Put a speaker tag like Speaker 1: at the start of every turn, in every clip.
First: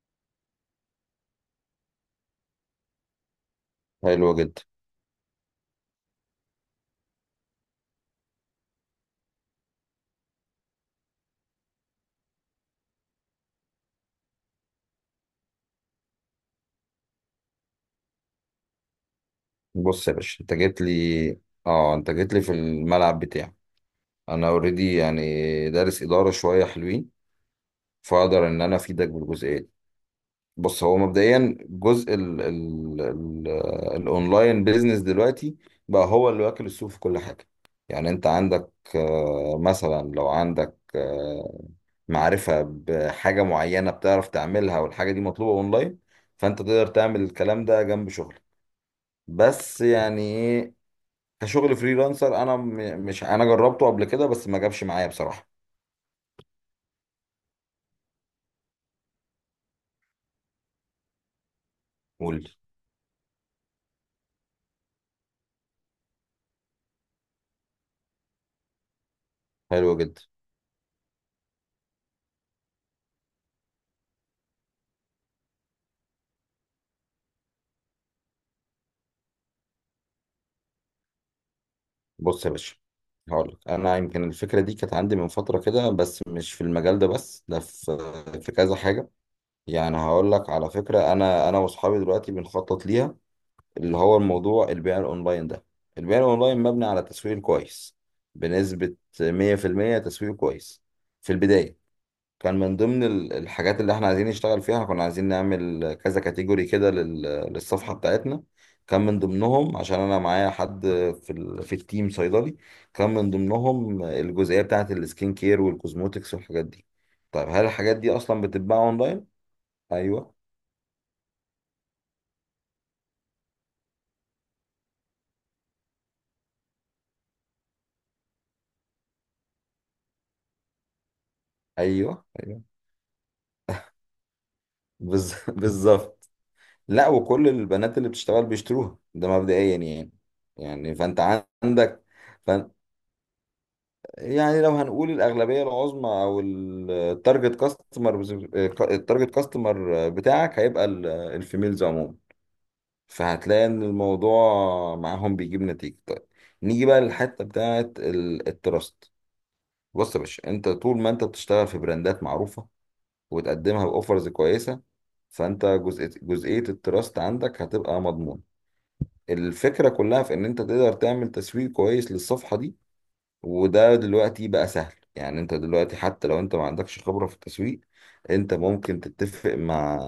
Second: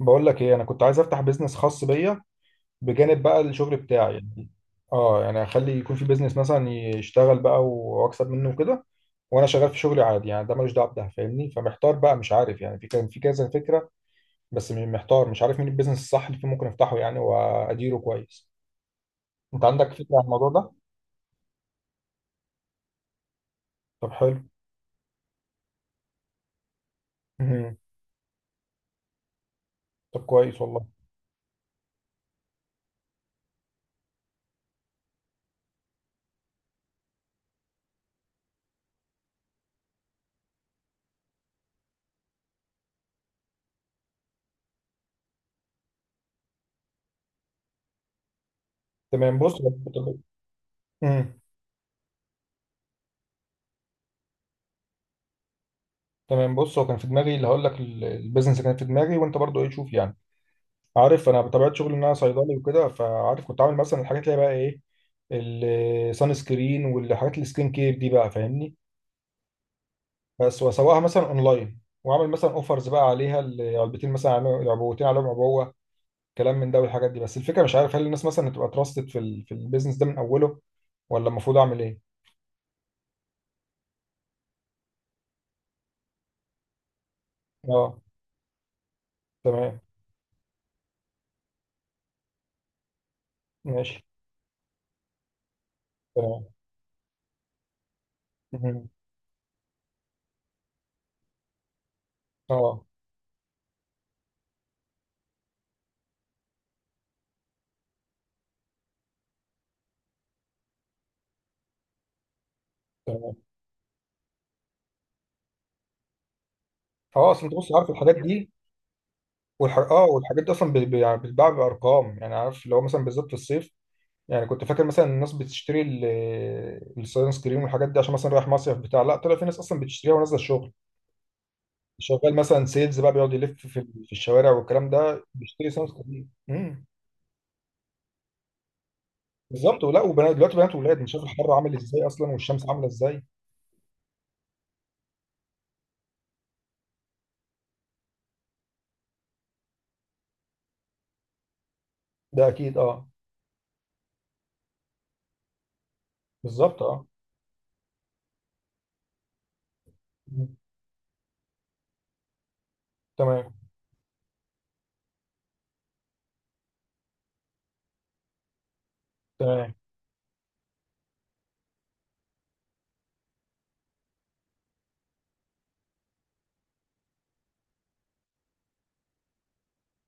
Speaker 1: بقول لك ايه، انا كنت عايز افتح بيزنس خاص بيا بجانب بقى الشغل بتاعي
Speaker 2: حلو
Speaker 1: يعني.
Speaker 2: جدا.
Speaker 1: اه يعني اخلي يكون في بيزنس مثلا يشتغل بقى واكسب منه وكده، وانا شغال في شغلي عادي. يعني ده ملوش دعوه بده فاهمني، فمحتار بقى مش عارف. يعني كان في كذا فكره، بس محتار مش عارف مين البيزنس الصح اللي فيه ممكن افتحه يعني واديره كويس. انت عندك فكره
Speaker 2: بص يا
Speaker 1: عن
Speaker 2: باشا،
Speaker 1: الموضوع
Speaker 2: انت
Speaker 1: ده؟
Speaker 2: جيت لي. اه انت جيت لي في الملعب بتاعي.
Speaker 1: طب حلو.
Speaker 2: انا اوريدي يعني دارس اداره شويه حلوين،
Speaker 1: مهم.
Speaker 2: فاقدر ان انا افيدك بالجزئيه دي.
Speaker 1: طب كويس
Speaker 2: بص،
Speaker 1: والله.
Speaker 2: هو مبدئيا جزء ال ال ال الاونلاين بيزنس دلوقتي بقى هو اللي واكل السوق في كل حاجه. يعني انت عندك، مثلا لو عندك معرفه بحاجه معينه بتعرف تعملها والحاجه دي مطلوبه اونلاين، فانت تقدر تعمل الكلام ده جنب شغلك.
Speaker 1: تمام بص
Speaker 2: بس
Speaker 1: طب-
Speaker 2: يعني
Speaker 1: مم.
Speaker 2: كشغل فريلانسر، انا م- مش انا جربته قبل كده بس ما جابش معايا بصراحه.
Speaker 1: تمام. بص هو كان في دماغي اللي هقول لك، البيزنس اللي كان في دماغي. وانت برضو ايه، شوف يعني، عارف انا بطبيعه شغلي ان انا
Speaker 2: قول.
Speaker 1: صيدلي وكده، فعارف كنت عامل مثلا الحاجات اللي هي بقى ايه، السان سكرين والحاجات السكين كير دي، بقى فاهمني.
Speaker 2: حلو جدا.
Speaker 1: بس واسوقها مثلا اونلاين واعمل مثلا اوفرز بقى عليها، علبتين مثلا العبوتين عليهم عبوه. كلام من ده والحاجات دي. بس الفكره مش عارف هل الناس مثلا هتبقى تراستد في البيزنس ده من اوله، ولا المفروض اعمل ايه؟
Speaker 2: بص يا باشا، هقول لك، انا يمكن الفكره دي كانت عندي من فتره كده بس مش في المجال ده، بس ده في
Speaker 1: اه
Speaker 2: في كذا حاجه.
Speaker 1: تمام
Speaker 2: يعني هقول لك، على فكره انا واصحابي دلوقتي بنخطط ليها، اللي
Speaker 1: ماشي.
Speaker 2: هو الموضوع البيع الاونلاين ده. البيع
Speaker 1: تمام
Speaker 2: الاونلاين مبني على تسويق كويس،
Speaker 1: مهم.
Speaker 2: بنسبه 100% تسويق كويس. في البدايه كان من
Speaker 1: اه
Speaker 2: ضمن الحاجات اللي احنا عايزين نشتغل فيها، كنا عايزين نعمل كذا كاتيجوري كده للصفحة بتاعتنا. كان من ضمنهم عشان انا معايا حد في التيم صيدلي، كان من
Speaker 1: تمام.
Speaker 2: ضمنهم الجزئية بتاعت السكين كير والكوزموتكس والحاجات دي.
Speaker 1: اه اصل
Speaker 2: طيب،
Speaker 1: انت
Speaker 2: هل
Speaker 1: بص عارف
Speaker 2: الحاجات دي
Speaker 1: الحاجات
Speaker 2: اصلا
Speaker 1: دي.
Speaker 2: بتتباع اونلاين؟ ايوه،
Speaker 1: والحاجات دي اصلا يعني بتتباع بارقام يعني، عارف اللي هو مثلا بالذات في الصيف. يعني كنت فاكر مثلا الناس بتشتري الصيانة سكرين والحاجات دي عشان مثلا رايح مصيف بتاع. لا، طلع في ناس اصلا بتشتريها ونازله الشغل،
Speaker 2: ايوه،
Speaker 1: شغال
Speaker 2: ايوه.
Speaker 1: مثلا سيلز بقى بيقعد يلف في الشوارع والكلام ده، بيشتري صيانة سكرين
Speaker 2: بالظبط.
Speaker 1: امم
Speaker 2: لا، وكل البنات اللي بتشتغل بيشتروها، ده مبدئيا
Speaker 1: بالظبط، ولا
Speaker 2: يعني.
Speaker 1: وبنات. دلوقتي بنات
Speaker 2: يعني
Speaker 1: وولاد مش شايف
Speaker 2: فانت
Speaker 1: الحر عامل
Speaker 2: عندك،
Speaker 1: ازاي اصلا والشمس عامله ازاي.
Speaker 2: يعني لو هنقول الأغلبية العظمى أو التارجت كاستمر. التارجت كاستمر بتاعك هيبقى الفيميلز عموما،
Speaker 1: ده اكيد، اه.
Speaker 2: فهتلاقي إن الموضوع معاهم بيجيب نتيجة طيب.
Speaker 1: بالظبط،
Speaker 2: نيجي بقى
Speaker 1: اه.
Speaker 2: للحتة بتاعة التراست. بص يا باشا،
Speaker 1: مم.
Speaker 2: أنت طول ما أنت بتشتغل في براندات معروفة
Speaker 1: تمام.
Speaker 2: وتقدمها بأوفرز كويسة، فأنت جزئية التراست عندك هتبقى مضمونة.
Speaker 1: تمام.
Speaker 2: الفكرة كلها في إن أنت تقدر تعمل تسويق كويس للصفحة دي. وده دلوقتي بقى سهل، يعني انت دلوقتي حتى لو انت ما عندكش خبرة في التسويق، انت ممكن تتفق مع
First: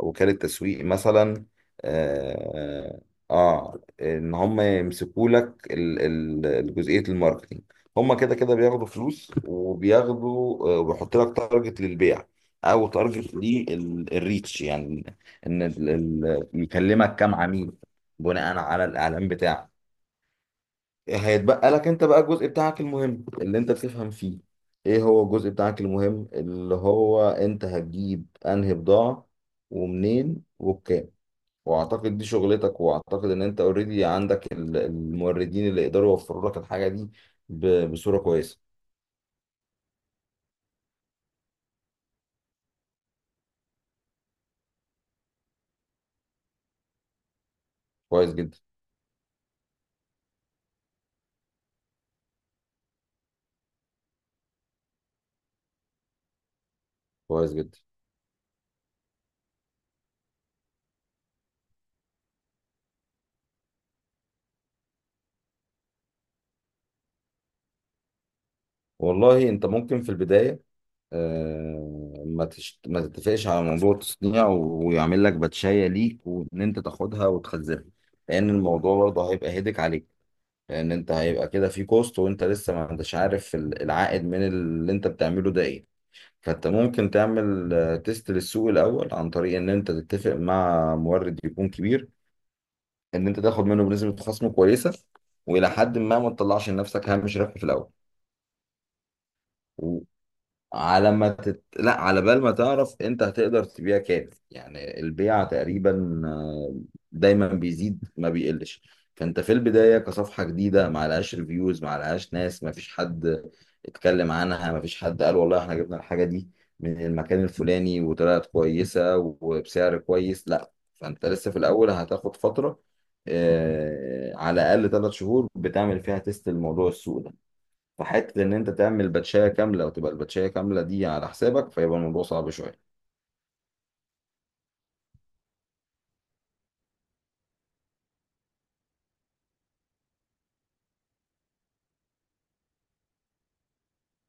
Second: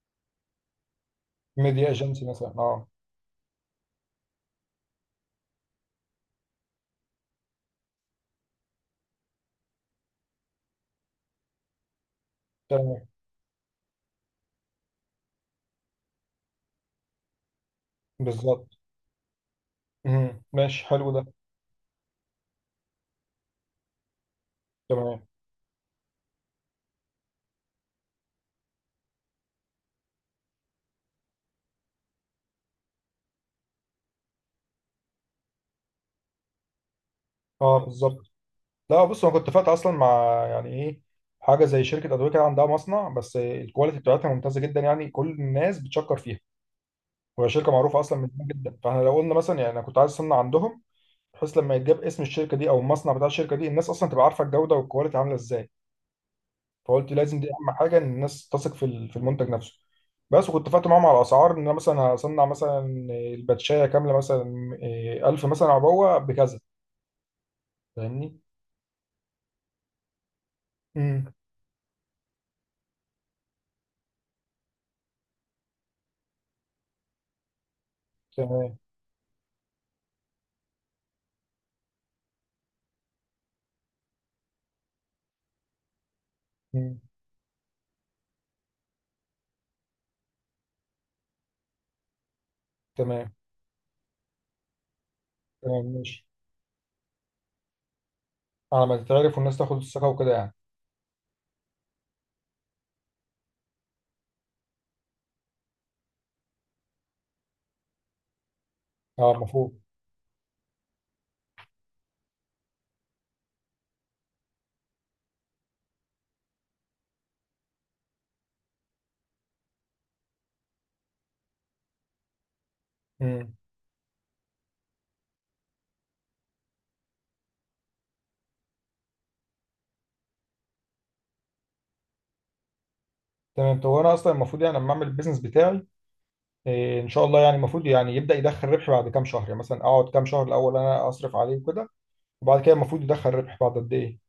Speaker 2: وكالة تسويق مثلا.
Speaker 1: ميديا ايجنسي مثلا، اه.
Speaker 2: اه, ان هم يمسكوا لك الجزئية الماركتينج. هم كده كده بياخدوا فلوس، وبياخدوا، وبيحط لك تارجت للبيع او
Speaker 1: تمام.
Speaker 2: تارجت للريتش، يعني ان يكلمك كام عميل بناء
Speaker 1: بالظبط.
Speaker 2: على الاعلان بتاعك.
Speaker 1: ماشي، حلو ده.
Speaker 2: هيتبقى لك انت بقى الجزء بتاعك المهم اللي انت بتفهم فيه، ايه
Speaker 1: تمام،
Speaker 2: هو الجزء بتاعك المهم، اللي هو انت هتجيب انهي بضاعة ومنين وبكام. واعتقد دي شغلتك، واعتقد ان انت اوريدي عندك الموردين اللي يقدروا يوفروا لك الحاجة دي
Speaker 1: اه.
Speaker 2: بصورة
Speaker 1: بالظبط.
Speaker 2: كويسة.
Speaker 1: لا بص، انا كنت فات اصلا مع، يعني ايه، حاجه زي شركه ادويه كده عندها مصنع، بس الكواليتي بتاعتها ممتازه جدا، يعني كل الناس بتشكر فيها، وهي شركه معروفه اصلا من
Speaker 2: كويس
Speaker 1: زمان
Speaker 2: جدا.
Speaker 1: جدا. فاحنا لو قلنا مثلا، يعني انا كنت عايز اصنع عندهم، بحيث لما يتجاب اسم الشركه دي او المصنع بتاع الشركه دي، الناس اصلا تبقى عارفه الجوده والكواليتي عامله ازاي. فقلت لازم دي
Speaker 2: كويس
Speaker 1: اهم
Speaker 2: جدا.
Speaker 1: حاجه، ان الناس تثق في المنتج نفسه. بس، وكنت فاتح معاهم على الاسعار، ان انا مثلا هصنع مثلا الباتشايه كامله، مثلا 1000 مثلا عبوه بكذا. فاهمني؟
Speaker 2: والله انت ممكن في البداية،
Speaker 1: امم.
Speaker 2: ما تتفقش على موضوع التصنيع ويعمل لك باتشاية ليك، وان انت تاخدها وتخزنها، لان
Speaker 1: تمام.
Speaker 2: الموضوع برضه هيبقى هيدك عليك. لان انت هيبقى كده في كوست، وانت لسه ما انتش عارف العائد من اللي انت بتعمله ده ايه. فانت
Speaker 1: امم.
Speaker 2: ممكن تعمل تيست للسوق الاول عن طريق ان انت تتفق مع مورد يكون كبير، ان
Speaker 1: تمام.
Speaker 2: انت تاخد منه بنسبة خصم كويسة، والى
Speaker 1: تمام
Speaker 2: حد ما
Speaker 1: ماشي،
Speaker 2: ما تطلعش لنفسك هامش ربح في الاول.
Speaker 1: على ما تتعرف والناس تاخد الثقه وكده يعني.
Speaker 2: على ما تت... لا، على بال ما تعرف انت هتقدر تبيع كام، يعني البيع تقريبا دايما بيزيد ما بيقلش.
Speaker 1: اه
Speaker 2: فانت في
Speaker 1: المفروض.
Speaker 2: البداية كصفحة جديدة ما لهاش ريفيوز ما لهاش ناس، ما فيش حد اتكلم عنها، ما فيش حد قال والله احنا جبنا الحاجة دي من المكان الفلاني وطلعت كويسة وبسعر كويس، لا، فانت لسه في الاول هتاخد فترة،
Speaker 1: امم.
Speaker 2: على الاقل 3 شهور بتعمل فيها تيست الموضوع السوق ده. فحته ان انت تعمل باتشايه كامله وتبقى الباتشايه كامله دي على حسابك، فيبقى الموضوع صعب شويه.
Speaker 1: تمام. طب وانا اصلا المفروض يعني لما اعمل البيزنس بتاعي، ان شاء الله يعني، المفروض يعني يبدا يدخل ربح بعد كام شهر؟ يعني مثلا اقعد كام شهر الاول انا اصرف عليه وكده، وبعد كده المفروض يدخل ربح بعد قد ايه؟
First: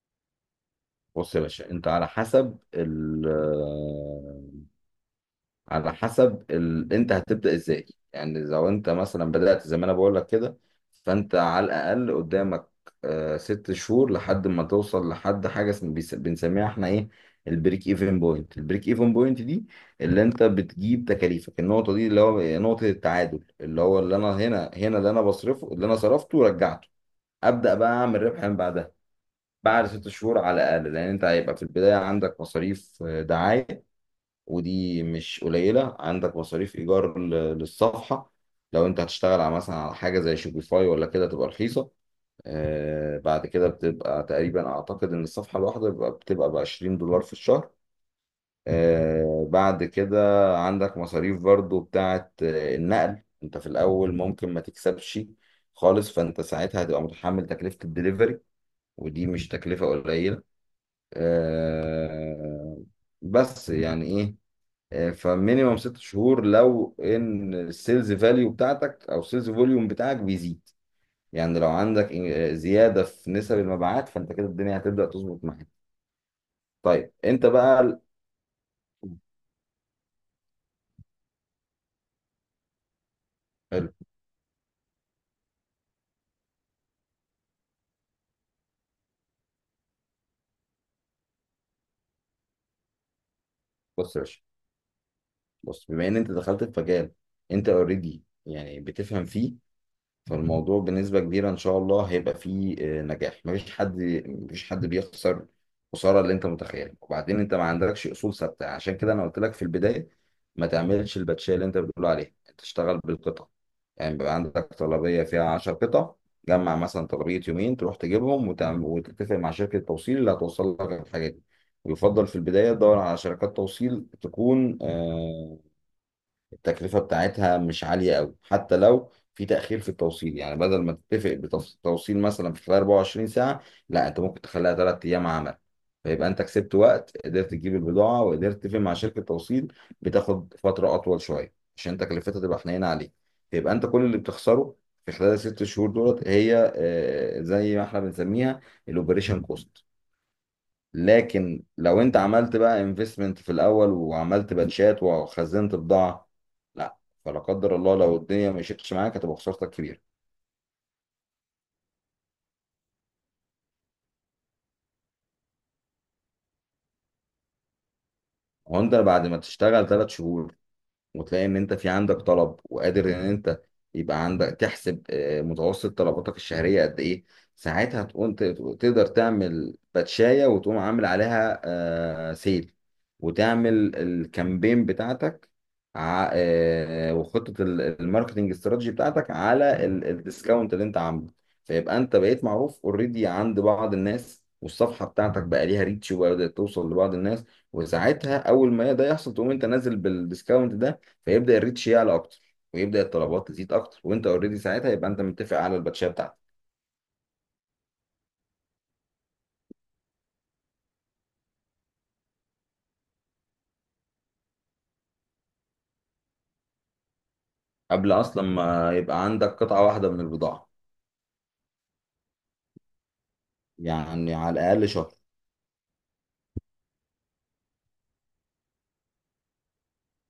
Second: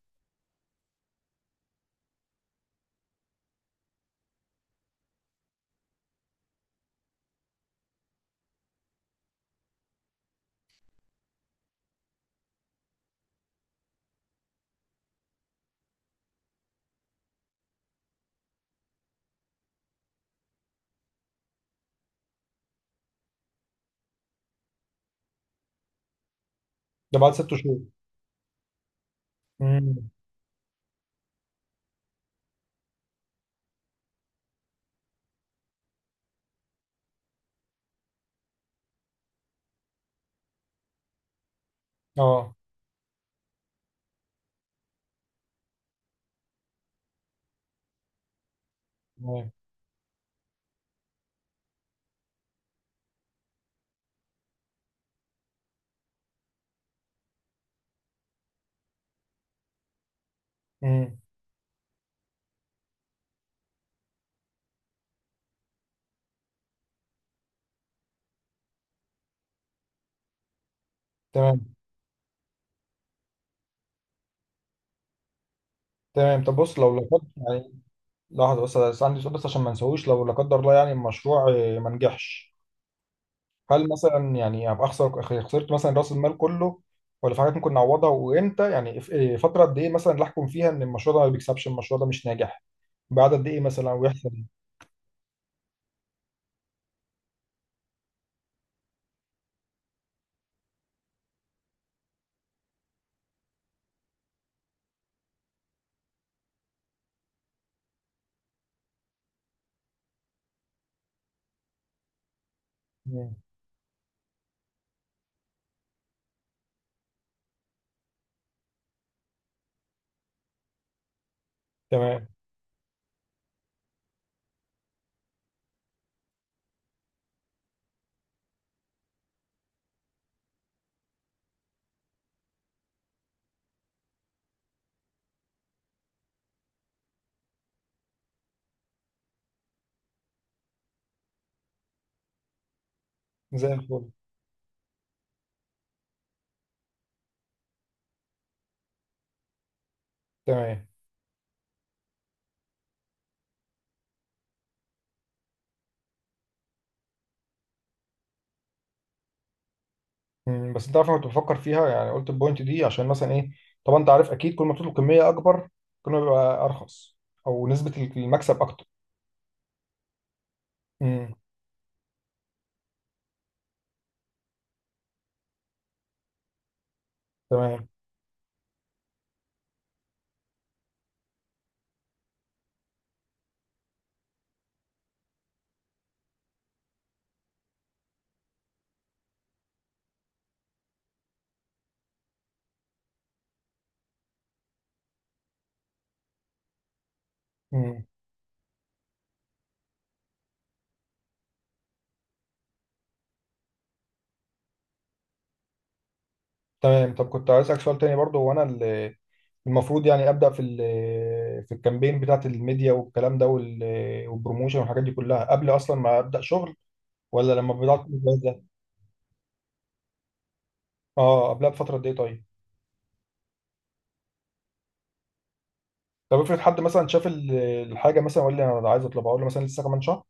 Speaker 2: بص يا باشا، انت على حسب ال آه، على حسب ال... انت هتبدا ازاي؟ يعني لو انت مثلا بدات زي ما انا بقول لك كده، فانت على الاقل قدامك 6 شهور لحد ما توصل لحد حاجه بنسميها احنا ايه، البريك ايفن بوينت دي اللي انت بتجيب تكاليفك، النقطه دي اللي هو نقطه التعادل، اللي هو اللي انا هنا، اللي انا بصرفه اللي انا صرفته رجعته،
Speaker 1: ده بعد ست
Speaker 2: ابدا
Speaker 1: شهور
Speaker 2: بقى اعمل ربح من بعدها. بعد ست
Speaker 1: امم.
Speaker 2: شهور على الاقل، لان انت هيبقى في البدايه عندك مصاريف، دعايه ودي مش قليله، عندك مصاريف ايجار للصفحه لو انت هتشتغل على مثلا على حاجه زي شوبيفاي ولا كده تبقى رخيصه.
Speaker 1: اه
Speaker 2: بعد كده بتبقى تقريبا، اعتقد ان الصفحه الواحده بتبقى ب 20 دولار في الشهر.
Speaker 1: تمام.
Speaker 2: بعد كده عندك مصاريف برضو بتاعه النقل. انت في الاول ممكن ما تكسبش خالص، فانت ساعتها هتبقى متحمل تكلفه الدليفري ودي مش تكلفة قليلة.
Speaker 1: امم.
Speaker 2: آه، بس يعني ايه، فمينيمم 6 شهور لو ان السيلز فاليو بتاعتك او السيلز فوليوم بتاعك بيزيد، يعني لو
Speaker 1: تمام.
Speaker 2: عندك زيادة في نسب المبيعات، فانت كده الدنيا هتبدأ تظبط معاك.
Speaker 1: تمام طب، بص لو لا
Speaker 2: طيب،
Speaker 1: قدر
Speaker 2: انت
Speaker 1: يعني.
Speaker 2: بقى
Speaker 1: لحظه بس، عندي سؤال بس عشان ما نسويش، لو لا قدر الله يعني المشروع ما نجحش، هل
Speaker 2: حلو.
Speaker 1: مثلا يعني ابقى خسرت مثلا راس المال كله، ولا في حاجات ممكن نعوضها؟ وامتى يعني، في- إيه فتره قد ايه مثلا اللي احكم فيها ان المشروع ده ما بيكسبش، المشروع ده مش ناجح؟ بعد قد ايه مثلا،
Speaker 2: بص يا
Speaker 1: ويحصل
Speaker 2: باشا،
Speaker 1: إيه؟
Speaker 2: بص بما ان انت دخلت في مجال انت اوريدي يعني بتفهم فيه، فالموضوع بنسبة كبيرة إن شاء الله هيبقى فيه نجاح. مفيش حد بيخسر خسارة اللي أنت متخيلها. وبعدين أنت ما عندكش أصول ثابتة، عشان كده أنا قلت لك في البداية ما تعملش الباتشية اللي أنت بتقول عليها، أنت تشتغل
Speaker 1: مم.
Speaker 2: بالقطع. يعني بيبقى عندك طلبية فيها 10 قطع، جمع مثلا طلبية يومين، تروح تجيبهم وتعمل وتتفق مع شركة توصيل اللي هتوصل لك الحاجة دي. ويفضل
Speaker 1: تمام
Speaker 2: في البداية تدور على شركات توصيل تكون التكلفة بتاعتها مش عالية قوي، حتى لو في تأخير في التوصيل، يعني بدل ما تتفق بتوصيل مثلا في خلال 24 ساعة، لا، انت ممكن تخليها 3 ايام عمل، فيبقى انت كسبت وقت، قدرت تجيب البضاعة وقدرت تتفق مع شركة توصيل بتاخد فترة اطول شوية عشان تكلفتها تبقى حنينة عليك.
Speaker 1: زي
Speaker 2: فيبقى انت
Speaker 1: الفل.
Speaker 2: كل اللي بتخسره في خلال الست شهور دولت هي زي ما احنا بنسميها، الاوبريشن كوست.
Speaker 1: تمام.
Speaker 2: لكن لو انت عملت بقى انفستمنت في الاول وعملت باتشات وخزنت بضاعه، لا، فلا قدر الله لو الدنيا مشيتش معاك هتبقى خسارتك كبيره.
Speaker 1: مم. بس انت عارف، انا كنت بفكر فيها يعني. قلت البوينت دي عشان مثلا ايه، طبعا انت عارف اكيد كل ما بتطلب كميه اكبر كل ما بيبقى ارخص، او نسبه المكسب اكتر.
Speaker 2: وانت بعد ما تشتغل 3 شهور
Speaker 1: مم.
Speaker 2: وتلاقي ان انت في عندك طلب وقادر ان انت، يبقى عندك تحسب متوسط طلباتك الشهرية قد ايه،
Speaker 1: تمام.
Speaker 2: ساعتها تقوم تقدر تعمل باتشاية، وتقوم عامل عليها سيل، وتعمل الكامبين بتاعتك، وخطة الماركتنج استراتيجي بتاعتك على الديسكاونت اللي انت عامله. فيبقى انت بقيت معروف اوريدي عند بعض الناس، والصفحة بتاعتك بقى ليها ريتش وبدأت توصل لبعض الناس.
Speaker 1: مم.
Speaker 2: وساعتها اول ما ده يحصل، تقوم انت نازل بالديسكاونت ده، فيبدا الريتش يعلى اكتر، ويبدا الطلبات تزيد اكتر، وانت اوريدي ساعتها يبقى انت متفق على الباتشيه بتاعتك
Speaker 1: تمام. طب كنت عايز اسالك سؤال تاني برضو، هو انا المفروض يعني ابدا في الكامبين بتاعت الميديا والكلام ده وال- والبروموشن والحاجات دي كلها قبل اصلا ما ابدا شغل، ولا لما بدات
Speaker 2: قبل
Speaker 1: الجهاز
Speaker 2: اصلا
Speaker 1: ده؟
Speaker 2: ما يبقى عندك قطعه واحده من البضاعه.
Speaker 1: اه قبلها بفتره قد ايه طيب؟
Speaker 2: يعني على الاقل شهر.
Speaker 1: طب افرض حد مثلا شاف الحاجه مثلا وقال لي انا عايز اطلبها، اقول له مثلا لسه كمان شهر؟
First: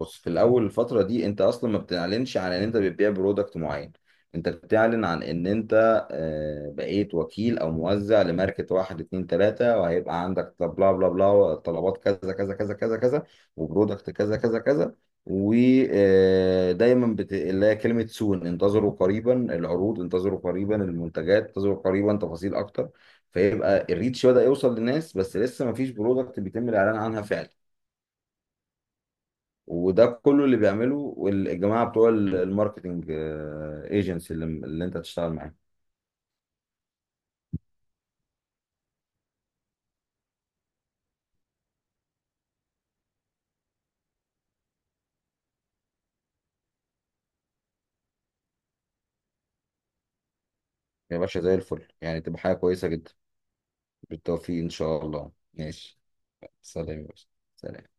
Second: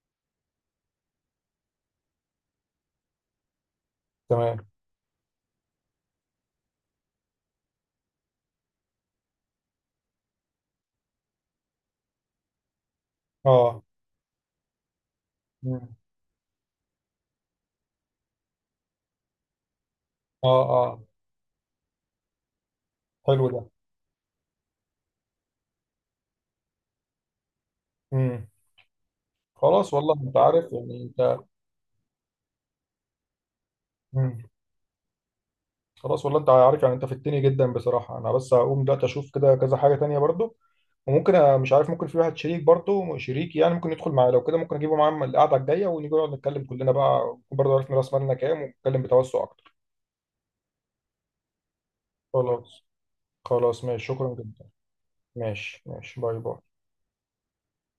Speaker 2: بص، في الاول الفتره دي انت اصلا ما بتعلنش عن ان انت بتبيع برودكت معين، انت
Speaker 1: تمام،
Speaker 2: بتعلن عن ان انت بقيت وكيل او موزع لماركه واحد اتنين تلاته، وهيبقى عندك بلا بلا بلا طلبات كذا كذا كذا كذا كذا،
Speaker 1: اه.
Speaker 2: وبرودكت كذا كذا كذا،
Speaker 1: مم.
Speaker 2: ودايما اللي هي كلمه سون، انتظروا قريبا العروض، انتظروا
Speaker 1: اه
Speaker 2: قريبا
Speaker 1: اه،
Speaker 2: المنتجات، انتظروا قريبا تفاصيل اكتر.
Speaker 1: حلو ده.
Speaker 2: فيبقى الريتش بدأ يوصل للناس بس لسه ما فيش برودكت بيتم الاعلان عنها فعلا.
Speaker 1: امم. خلاص
Speaker 2: وده
Speaker 1: والله، انت
Speaker 2: كله اللي
Speaker 1: عارف
Speaker 2: بيعمله
Speaker 1: يعني انت.
Speaker 2: والجماعه بتوع الماركتنج ايجنسي
Speaker 1: مم.
Speaker 2: اللي انت هتشتغل معاهم.
Speaker 1: خلاص والله، انت عارف يعني، انت فدتني جدا بصراحه. انا بس هقوم دلوقتي اشوف كده كذا حاجه تانية برضو، وممكن مش عارف، ممكن في واحد شريك، برضو شريك يعني ممكن يدخل معايا. لو كده ممكن اجيبه معايا القعده الجايه، ونيجي نقعد نتكلم كلنا بقى برضه، عرفنا راس مالنا كام ونتكلم بتوسع اكتر.
Speaker 2: يا باشا زي الفل يعني، تبقى حاجه
Speaker 1: خلاص.
Speaker 2: كويسه جدا.
Speaker 1: خلاص ماشي، شكرا
Speaker 2: بالتوفيق
Speaker 1: جدا.
Speaker 2: ان شاء الله،
Speaker 1: ماشي
Speaker 2: ماشي.
Speaker 1: ماشي، باي باي.
Speaker 2: سلام يا باشا. سلام.